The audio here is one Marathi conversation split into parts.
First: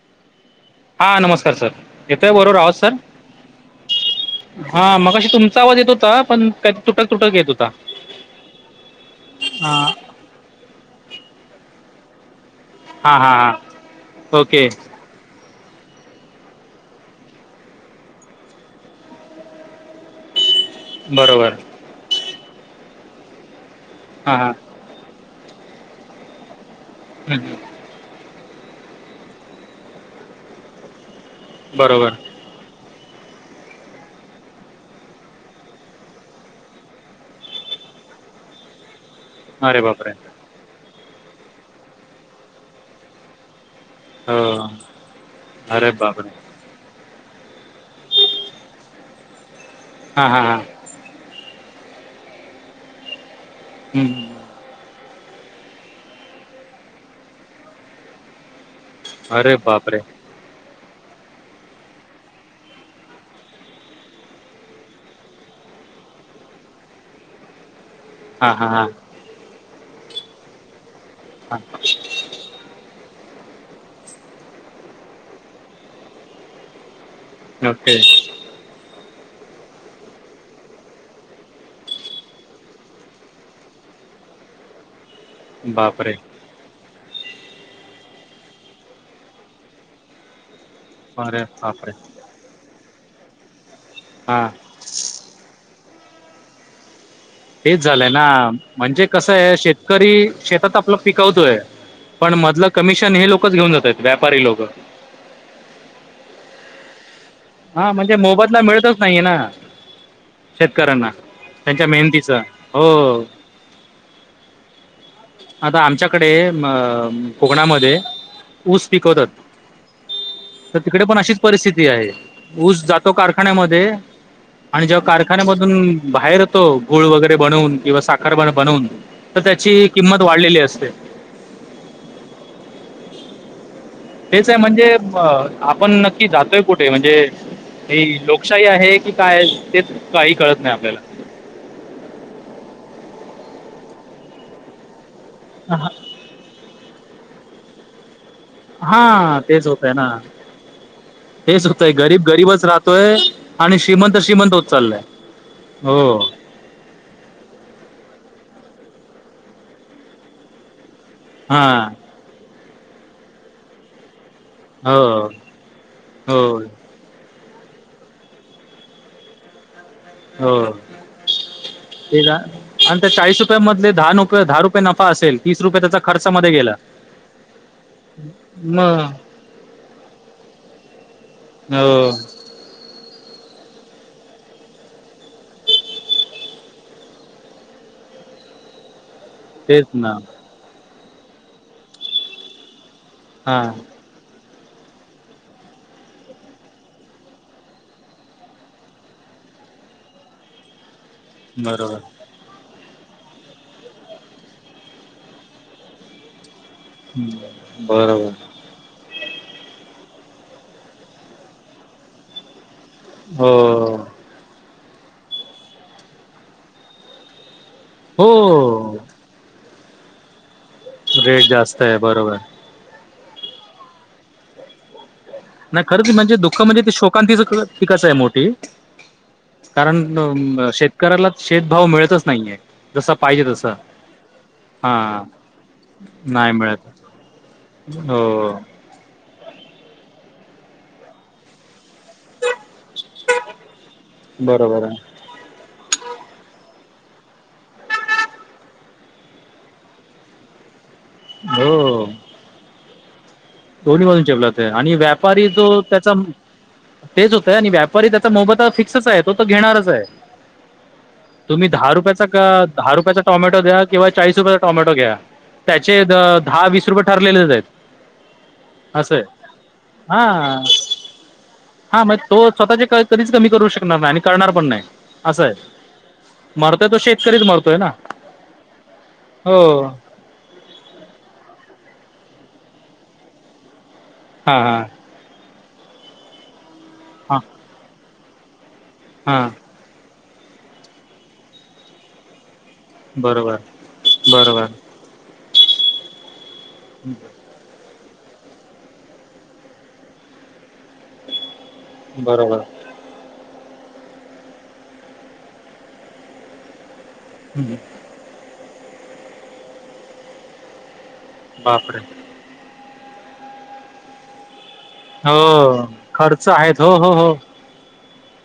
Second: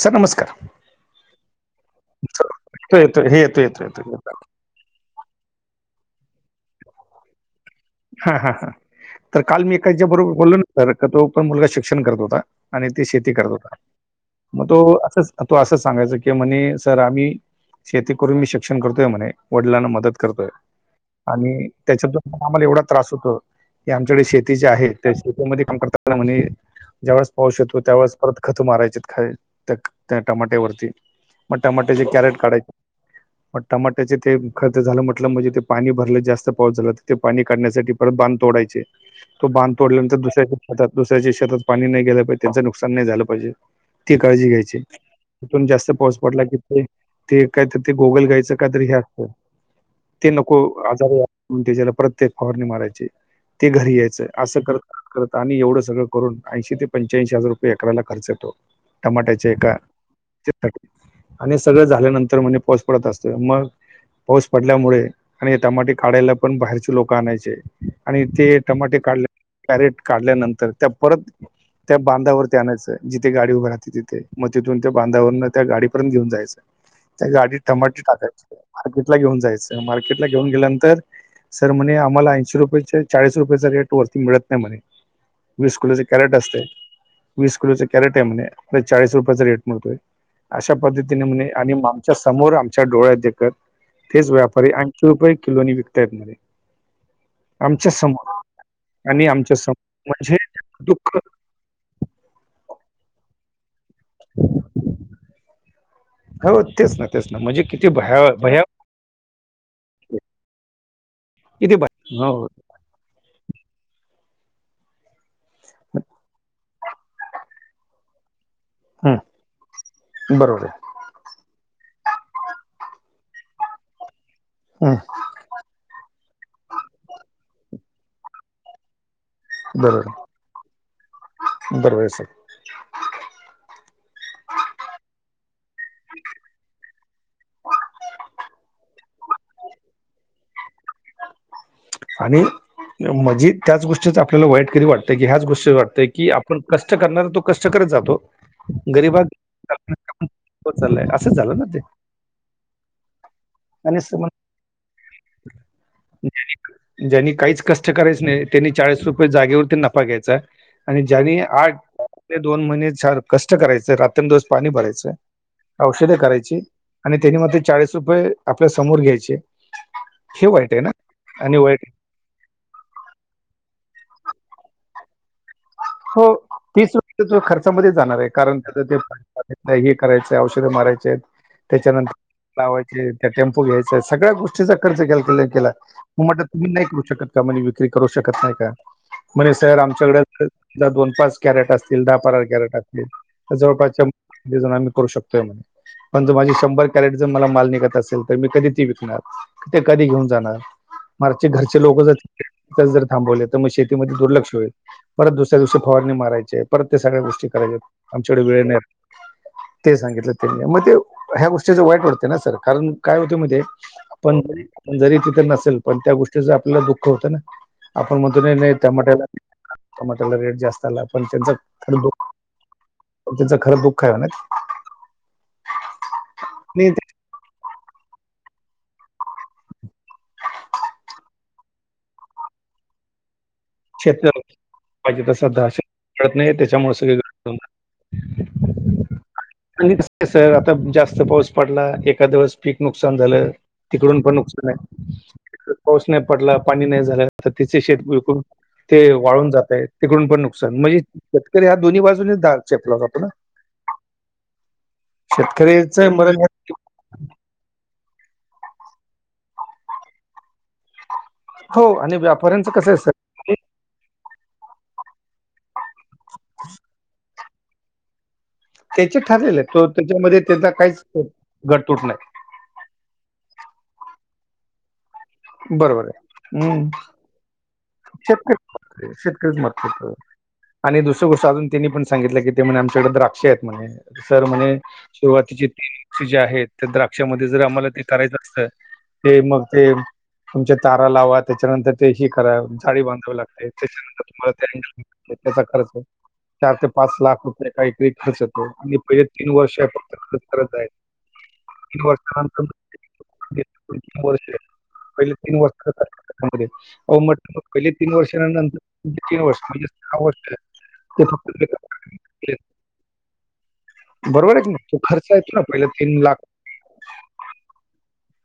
सर नमस्कार! हा नमस्कार सर येतोय बरोबर आवाज सर? येतो येतो हे येतो येतो येतो येतो. हा मगाशी तुमचा आवाज येत होता पण त्या तुटक-तुटक येत होता. हा हा हा तर काल मी हां एकाच्या बरोबर बोललो ना तर तो पण मुलगा शिक्षण करत होता. आणि ते हां शेती हां करत होता हां ओके मग तो अस तो असं सांगायच कि म्हणे सर आम्ही शेती करून मी शिक्षण करतोय म्हणे वडिलांना मदत करतोय. बरोबर आणि त्याच्याब आम्हाला एवढा त्रास होतो की आमच्याकडे हां हां शेतीचे आहेत शेतीमध्ये काम करताना म्हणे ज्यावळेस हं, पाऊस हं. येतो. [unintelligible] त्यावेळेस परत खत मारायचेत खय त्यि टमाट्यावरती. मग टमाट्याचे बरोबर कॅरेट काढा मग टमाट्याचे ते खर्च झालं म्हटलं म्हणजे ते पाणी भरले जास्त पाऊस झाला तर ते पाणी काढण्यासाठी परत बांध तोडायचे तो बाध अरे बापरे तोडल्यानंतर दुसऱ्या आता दुसऱ्याच्या शेतात पाणी नाही गेल पाहिेजे त्यांच नुकसान नाही झालं पाहिजे. हो काळजी घ्यायची तिथून जास्त अरे बापरे पडला की ते कायत गोगलगायचं कायतरी हे असतं हां ते हां हां नको आजार त्याच्याला प्रत्येक फवारणी मारायचे ते घरी हं, यायचं हं. असं करत करत आणि एवढं सगळं करून ऐंशी ते पंच्याऐंशी हजार रुपये एकराला खर्च येतो. टमाट्याचे अरे एका बापरे [unintelligible] आणि सगळं झाल्यानंतर म्हणे पाऊस पडत असतो मग पाऊस पडल्यामुळे आणि टमाटे काढायला पण बाहेरचे लोक कानायचे आणि हां ते हां हां टमाटे काढल्या कॅरेट काढल्यानंतर त्या परत हा त्या [unintelligible] बांधावरती आणायचं जिथे उभी राहते तिथे मग तिथून त्या बांधावरं त्या गाडी पर्यंत घेऊन जायचं. हं [unintelligible] त्या गाडीत ओके टमाटे टाकायचे मार्केटला घेऊन जायचं मार्केटला घेऊन गेल्यानंतर सरम्हण आम्हाला ऐंशी रुपये चे चाळीस रुपयाचा रेट वरती मिळत नाही म्हणे. विस किलोच बापरे कॅरेट असतय. वीस किलोच कॅरेट आहे म्हणे त्यात चाळीस रुपयाचा रेट मिळतोय अशा पद्धतीने अरे म्हणे आणि बापरे आमच्या समोर आमच्या डोळ्या देखत तेच हां व्यापारी ऐशी रुपये किलो नि विकतायत म्हणे. तेच आमच्या झालंय ना समोर म्हणजे आणि कसय आमच्या समोर शेतकरी म्हणजे शेतात आपलं दुःख पिकवतोय पण मधलं कमिशन हे लोकच घेऊन जातात व्यापारी लोक. होतेच ना. तेच ना म्हणजे किती हा म्हणजे भया मोबदला भया मिळतच नाहीये ना. शेतकऱ्यांना किती त्यांच्या भया मेहनतीच. हो आता आमच्याकडे. कोकणा मध्ये ऊस हं, पिकवतात बरोबर तर आहे तिकडे पण अशीच परिस्थिती आहे. ऊस जातो कारखान्यामध्ये आणि हं, जेव्हा कारख कारखान्यामधून बाहेर येतो गूळ वगैरे बनवून किंवा साखर बनवून. तर त्याची बरोबर किंमत वाढलेली असते. बरोबर आहे सर. तेच आहे म्हणजे आपण नक्की जातोय कुठे म्हणजे- हे लोकशाही आहे की काय तेच काही कळत नाही आपल्याला आणि म्हजी त्याच गोष्टीच आपल्याला वाईट कधि वाटतंय की ह्याच गोष्टी वाटतंय की आप पण कष्ट करणार तो कष्ट करत जातो. हा तेच होतय ना. होत चाल लय असच जा. हेच होतय गरीब गरीबच राहतोय आणि श्रीमंत श्रीमंत होत चाललाय. हो. ज्यांनी काहीच कष्ट करायच नाही त्यांनी चाळीस रुपये जागेवरती नफा घ्यायचा. आणि ज्याने हा आठ ते दोन महिने कष्ट करायचे रात दोन दिवस पाणी भरायचं हो औषधे हो करायची. आणि त्यानी मग ते चाळीस रुपये आपल्या समोर घ्यायचे हे हो वाईट आहे ना आणि वाईट आणि त्या चाळीस रुपया मधले दहा न दहा रुपये नफा असेल तीस रुपये त्याचा. हो खर्चामध्ये गेला तीस रुपये त्याच खर्चामध्ये जाणार आहे कारण त्याच. मग हे करायचं औषधे मारायचे आहेत. हो. त्याच्यानंतर लावायचे त्या टेम्पो घ्यायचा सगळ्या गोष्टीचा खर्च केला त्यांनी. मग म्हटलं तुम्ही नाही करू शकत का म्हणजे विक्री करू शकत नाही का. म्हणे सर तेच ना आमच्याकडे दोन पाच कॅरेट असतील दहा पंधरा कॅरेट असतील. हा जवळ पासच्या जण आम्ही करू शकतोय म्हणी. पण जर माझी शंभर कॅरेट जर मला माल निघत असेल तर मी कधी ती विकणार. ते कधी घेऊन जाणार. मागचे घरचे बरोबर लोक जर जर थांबवले तर मग शेतीमध्ये दुर्लक्ष होईल परत दुस तर दुसरी फवारणी मारायचि आहे परत ते सगळ्या गोष्टी करायच्या हम्म, आहेत बरोबर आमच्याकडे वेळ नाही. ते सांगितलं त्यांनी मग ते ह्या गोष्टीच वाईट वाटतं ना सर कारण काय होते माहिती हो आहे पण जरी तिथं नसेल पण त्या गोष्टीच आपल्याला दुःख होतं ना. आपण मध्ये नाही नाही हो टमाट्याला. लगेच जास्त त्याला पण रेट जास्त आहे परत बरोबर त्यांचा दुख आहे ना. नाही खरंच म्हणजे दुख आणि म्हणजे ते शोकांतीच पिकच आहे मोठी. कारण शेतकऱ्याला शेतभाव मिळतच नाहीये जसं पाहिजे तसं. शेत पाहिजे तसं नाही त्याच्यामुळे मिळत सगळे ग. हो आणि कसं जास्त पाऊस पडला एक. एखा दिवस पीक नुकसान झालं तिकडून पण नुकसान आहे. बरोबर पाऊस नाही पडला पाणी नाही झालं तर तिचे शेत बर करून. ते वाळून जातात तिकडून पण नुकसान म्हणजे आहे शेतकरी हा दोन्ही हो बाजून दा चेपलात जात ना. दोन्ही बाजून चेपलात आहे आणि व्यापारी तो शेतकऱ्याचं त्याचा म मरण तेच होतंय आणि व्यापारी त्याचा मोबतं फिक्सच आहे तो तर घेणारच आहे. तुम्ही दहा हो आणि रुपयाचा का व्यापाऱ्यांचं कसं दहा आहे सर रुपयाचा टॉमॅटो द्या किंवा चाळीस रुपया टॉमॅटो घ्या त्याचे द दहा वीस रुपये ठरलेलेच आहेत. असं त्याचे आहे ठरलेले तो त्याच्यामध्ये हा त्याचा काहीच गडतूट हा म नाही तो स्वतचे का कधीच कमी करू शकणार नाही आणि करणार पण नाय. बरोबर आहे. हम्म शेतकरीच मरतोय ना शेतकर शेतकरी हो महत्त्वच आणि दुसरी गोष्ट अजून त्यांनी पण सांगितलं की ते म्हणे आमच्याकडे द्राक्ष आहेत म्हणे सर हां म्हणेे हां सुरुवातीचे ती जे आहेत त्या हां द्राक्षामध्ये जर आम्हाला ते करायचं असतं ते हां मग ते तुमच्या तारा लावा त्याच्यानंतर ते हे करा साडी बांधावी बरोबर लागते त्याच्यानंतर बरोबर तुम्हाला त्याचा खर्च चार ते पाच लाख रुपये काही तरी खर्च येतो आणि पहिले तीन वर्ष आहे फक्त खर्च करत आहेत. तीन बरोबर वर्षानंतर. [unintelligible] पहिला तीन वर्ष. हम्म. [unintelligible] तीन वर्षा नंतर तीन वर्ष म्हणजे सहा वर्ष बापरे ते बरोबर आहे की नाय. तो खर्च येतो ना हो पहिला तीन लाख खर्च [inaudible] आहेत हो हो हो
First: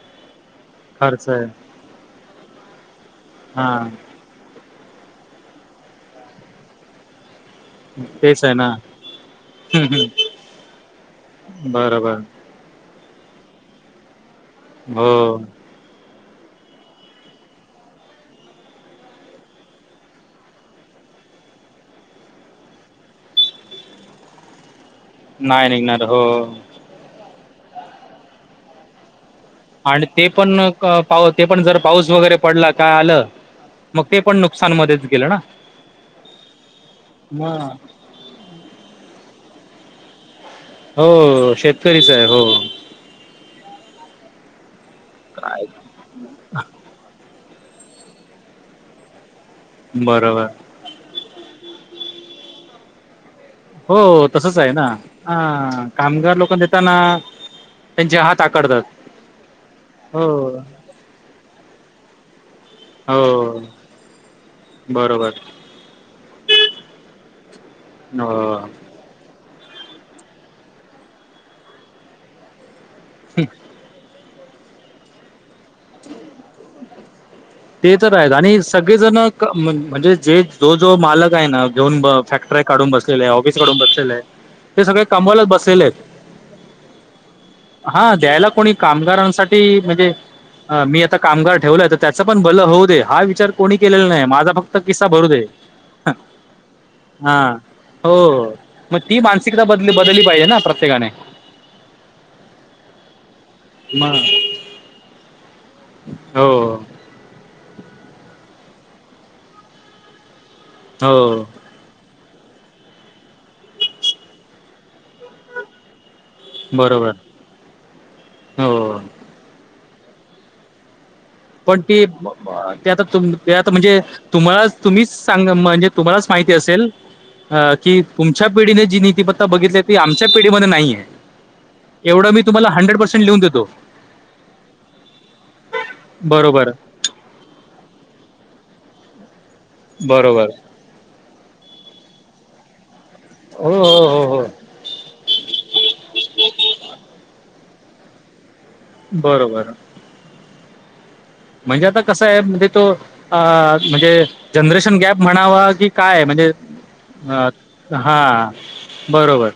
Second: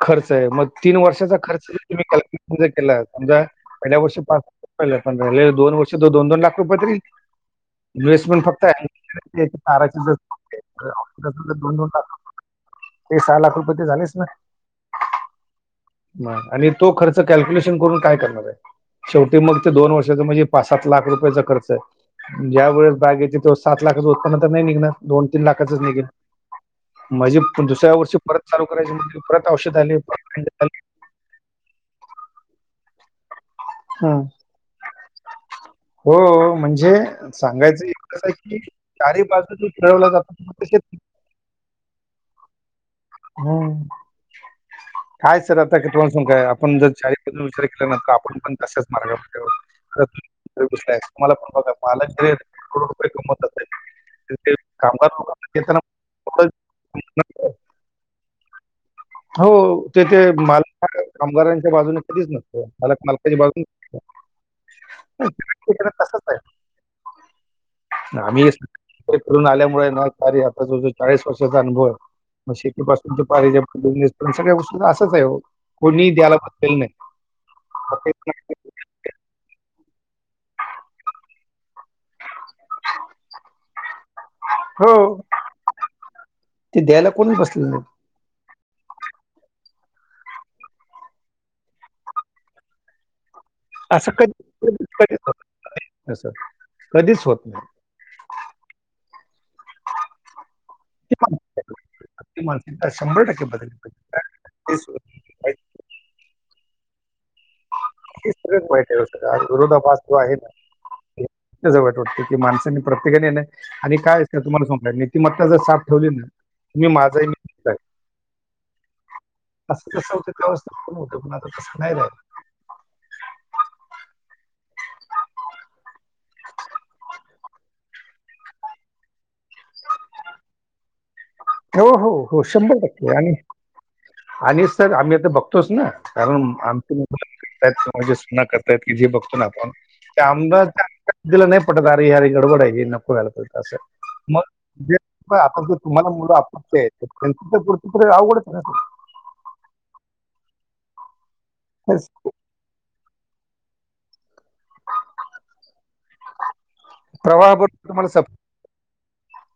खर्च आहे मग तीन वर्षाचा खर्च तुम्ही कॅल्क्युलेशन जर केला समजा हा पहिल्या व र्षे पहिला आपण धरलेलं दोन वर्ष दोन दोन लाख रुपय तरी तेच आहे ना हम्म, हम्म. बरोबर [unintelligible] ते सहा लाख रुपये ते झालेच ना. हो. नाय आणि तो खर्च कॅल्क्युलेशन करून काय करणार आहे. शेवटी मग ते दोन वर्षाचा म्हणजे पाच सात लाख रुपयाचा खर्च आहे. ज्या वेळेस बॅग येते तो सात लाखाचं उत्पन्न तर नाही निघणार दोन-तीन नाही लाखाचच निघणार निघेल. हो मझे पण दुसऱ्या वर्षी परत चालू करायची म्हणजे परत औषध आले, आणि ते परत पण पा ते पण जर पाऊस वगैरे पडला काय आलं मग ते आले. पण नुकसानमध्येच गेलं. ना हो म्हणजे मग सांगायचं [inaudible] कसं आहे की चारी बाजूने खेळवला जातात. [unintelligible] हो शेत करी काय हो. हम्म काय सर आता क [unintelligible] काय आपण जर चारी [unintelligible] विचार केलानंतर आपण पण तसंच मार्गावर. [unintelligible] बरोबर. टॅक्स तुम्हाला पण बघा पालक जे करोड रुपये कमवतात हो तसच आहे ना अ देताना कामगार थोडं लोकं देताना त्यांचे हात आकडतात. हो ते ते हो माल [inaudible] कामगारांच्या बाजूने कधीच न मालक मालकाची हो बाजु बरोबर [unintelligible] तसच आहे. हो [unintelligible] ते करून आल्यामुळे ना तरी आता जो जो चाळीस वर्षाचा अनुभव आहे म शेतीपासून ते. [unintelligible] बिजनेस त्यांच्या काय गोष्टीच असंच आहे ओ कोणी द्यायला बसलेलं नाही. सगळे जण म्हणजे जे जो जो मालक आहे ना घेऊन फॅक्टर्या काढून बसला ऑफीस काढून बसलेला आहे. ते हो सगळे कमवालाच बसलेले आहेत ते द्यायला कोणी बसलेलं नाही हा द्यायला कोणी कामगारांसाठी म्हणजे मी आता कामगार ठेवलाय तर त्याच पण भलं होऊ दे हा विचार कोणी केलेला नाही माझा कधी फक्त किसा कधीच भरू होत दे. असं कधीच हा होत नाही. हो मग ती मानसिकता बदली बदलली पाहिजे ना प्रत्येकाने. हि मानसिकता शंभर टक्के बदली मग पाहिजेत. हो. ते सगळच माहित आहे सगळ विरोधापास तो आहे ना हो. त्याच वाईट वाटतं की माणसांनी प्रत्येकाने येणं आणि काय असं तुम्हाला सांगू का नीतिमत्ता जर साफ ठेवली ना मी बरोबर माझाही मी तुझा हो. [unintelligible] पण ती राहिलं. ते आता तूम ते आता म्हणजे तुम्हाला तुम्हीच सांग म्हणजे तुम्हालाच माहिती असेल. हा कि तुमच्या पिढीने जी नीतिमत्ता बघितली ती आमच्या पिढीमध्ये नाहीये. हो हो एवढं मी हो तुम्हाला शंभर हंड्रेड टक्के पर्सेंट आणि लिहून देतो. आणि सर आम्ही आता बघतोच ना कारण बरोबर आमची [unintelligible] सुना करतायत कि जे बघतो ना आपण ते बरोबर आमद [unintelligible] दिल नाही पटत अरे यार गडबड आहे ह नको [unintelligible] हो हो हो हो आता ज तुम्हाला मुलं अपक्ष आहे त्यांच्या गोष्ट अवघडच आहे [unintelligible] बर बर. म्हणजे आता तेच कस आहे म्हणजे तो अ म्हणजे जनरेशन गॅप म्हणावा की काय म्हणजे अ प्रवाहाबरोबर तुम्हाला हा सप बरोबर.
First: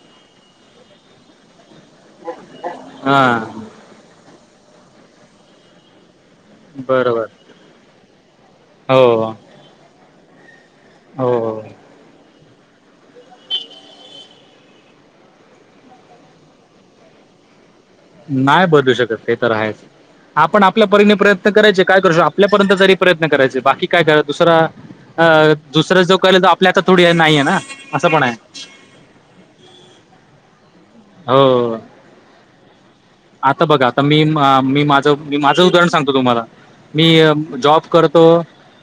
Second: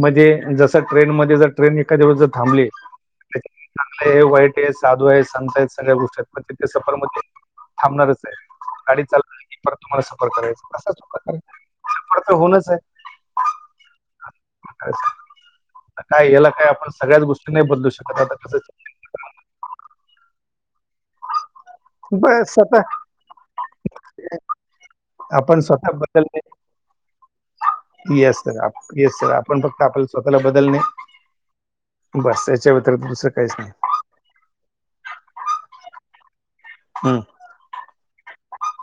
म्हणजे जस ट्रेन मध्ये जर ट्रेन एखाद्या वेळेस जर थांबली हा चांगलं आहे वाईट आहे साधू आहे संत आहे सगळ्या गोष्टी आहेत पण तिथ सफर मध्ये बरोबर थांबणारच आहे. गाडी हो चालवल की परत तुम्हाला सफर करायच असंच हो हो. सफर तर होणच आहे [unintelligible] [unintelligible] काय याला काय आपण सगळ्याच गोष्टी नाही बदलू शकत. आता कसं नाय बदलू शकत ते तर आहेच. आपण आपल्या परीने प्रयत्न करायचे काय करू शक बस आपल्यापर्यंत स्वतः तरी प्रयत्न करायचे बाकी काय कराय दुसरा अ आपण स्वतः दुसरं जो करेल बदलणे ते आपल्या हातात थोडी नाहीय ना असं पण आहे. येस सर येस सर आपण फक्त आपला स्वतःला बदलणे. हो. बस याच्या व्यतिरिक्त दुसरं काहीच आता नाही बघा आता मी मी माझं मी माझं उदाहरण सांगतो तुम्हाला मी हम्म. जॉब करतो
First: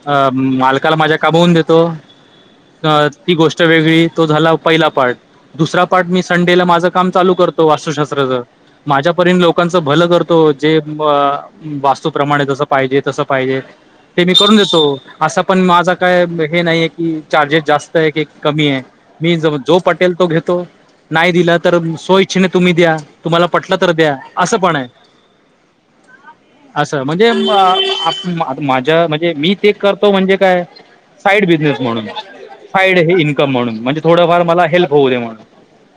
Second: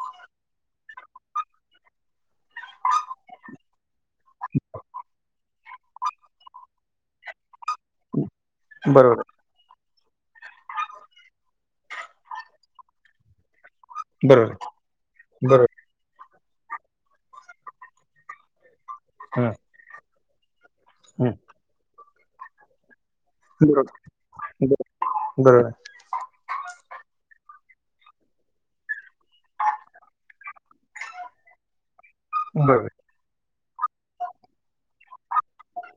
अ मालकाला माझ्या काबवून देतो. अ ती गोष्ट वेगळी तो झाला पहिला पार्ट. दुसरा पार्ट चालू मी संडेला माझं काम चालू करतो वास्तुशास्त्राचं माझ्या बरोबर लोकांच भलं करतो जे ब वास्तूप्रमाणे जस पाहिजे तस पाहिजे. ते आहे. मी बरोबर करून आहे. देतो असं पण बरोबर आहे. माझा काय हे नाहीये की चार्जेस जास्त आहे की कमी आहे. मी हम्म. जो पटेल तो घेतो नाही दिला तर स्व इच्छेने तुम्ही द्या तुम्हाला हम्म. पटलं त बरोबर द्या असं पण आहे. [inaudible] [unintelligible] असं म्हणजे आ प मा माझ्या म्हणजे मी ते करतो म्हणजे काय साईड बिझनेस म्हणून बरोबर साईड आहे. हे इनकम म्हणून म्हणजे थोडंफार मला हेल्प होऊ दे म्हणून.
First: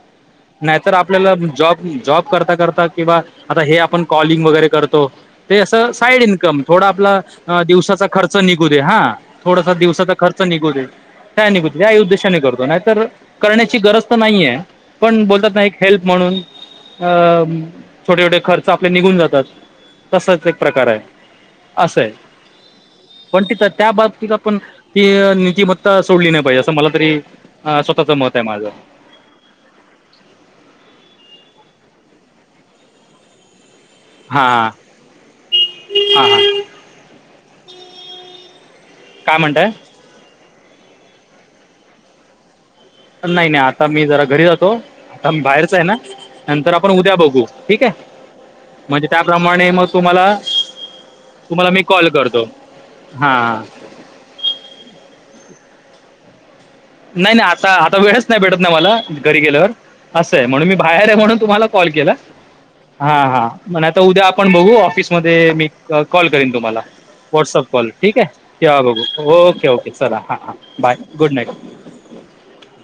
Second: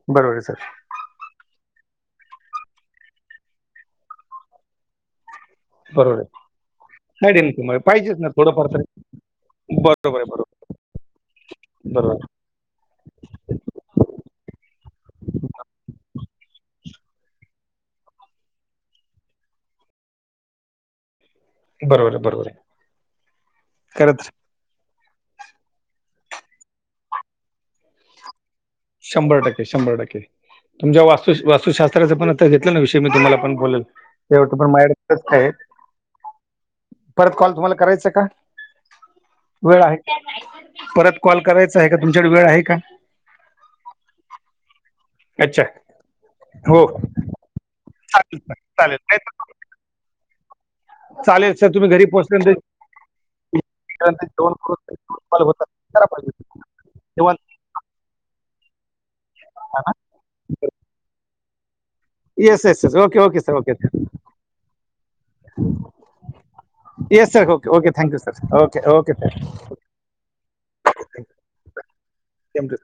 बरोबर आहे सर. तर आपल्याला जॉब जॉब करता करता किंवा आता हे आपण कॉलिंग वगैरे करतो. ते असं बरोबर साईड आहे इन्कम थोडा आपला नाही डेन अ कुमार दिवसाचा पाहिजेच ना खर्च निघू थोडंफार दे तरी हा. थोडासा दिवसाचा बरोबर आहे खर्च बरोबर निघू दे ह्या आणि काय निघूते याही बरोबर उद्देशाने करतो नाहीतर करण्याची गरज तर नाही आहे पण बोलतात ना एक हेल्प म्हणून अम छोटे छोटे खर्च आपले निघून जातात तसाच एक प्रकार आहे. असं आहे बरोबर बरोबर आहे पण तिथं त्या खरंच बाबतीत आपण ती नित्तिमत्ता सोडली नाही पाहिजे असं मला तरी अ स्वतःच मत आहे माझं. शंभर टक्के शंभर टक्के. तुमच्या वास्तु वास्तुशास्त्रचं पण आत्ता घेतलं ना विषय मी तुम्हाला पण बोलेल. शेवटचं हां पण माझ्याकडं सष्ट आहे. हां हां परत कॉल तुम्हाला करायचं का काय म्हणताय वेळ आहे. परत कॉल करायचा आहे का तुमच्याकडे वेळ आहे का? नाही नाही आता मी जरा घरी जातो. आता म अच्छा बाहेरच आहे ना नंतर हो आपण उद्या बघू ठीक आहे चालेल चालेल म्हणजे नाही तर त्याप्रमा म आणि मग तुम्हाला चालेल सर तुम्हाला मी तुम्ही घरी कॉल करतो पोहोचल्यानंतर हा. [unintelligible] नाही जेवण नाही आता आता वेळच नाही भेटत ना मला घरी गेल्यावर. असंय म्हणून मी बाहेर आहे म्हणून तुम्हाला कॉल केला. Yes yes yes. हा ओके ओके हा सर ओके पण आता उद्या आपण बघू ऑफिसमध्ये मी कॉल करीन तुम्हाला. Yes sir WhatsApp okay call okay ठीक थँक्यू आहे सर तेव्हा ओके बघू सर ओके ओके चला हा हां bye good night. Thank you.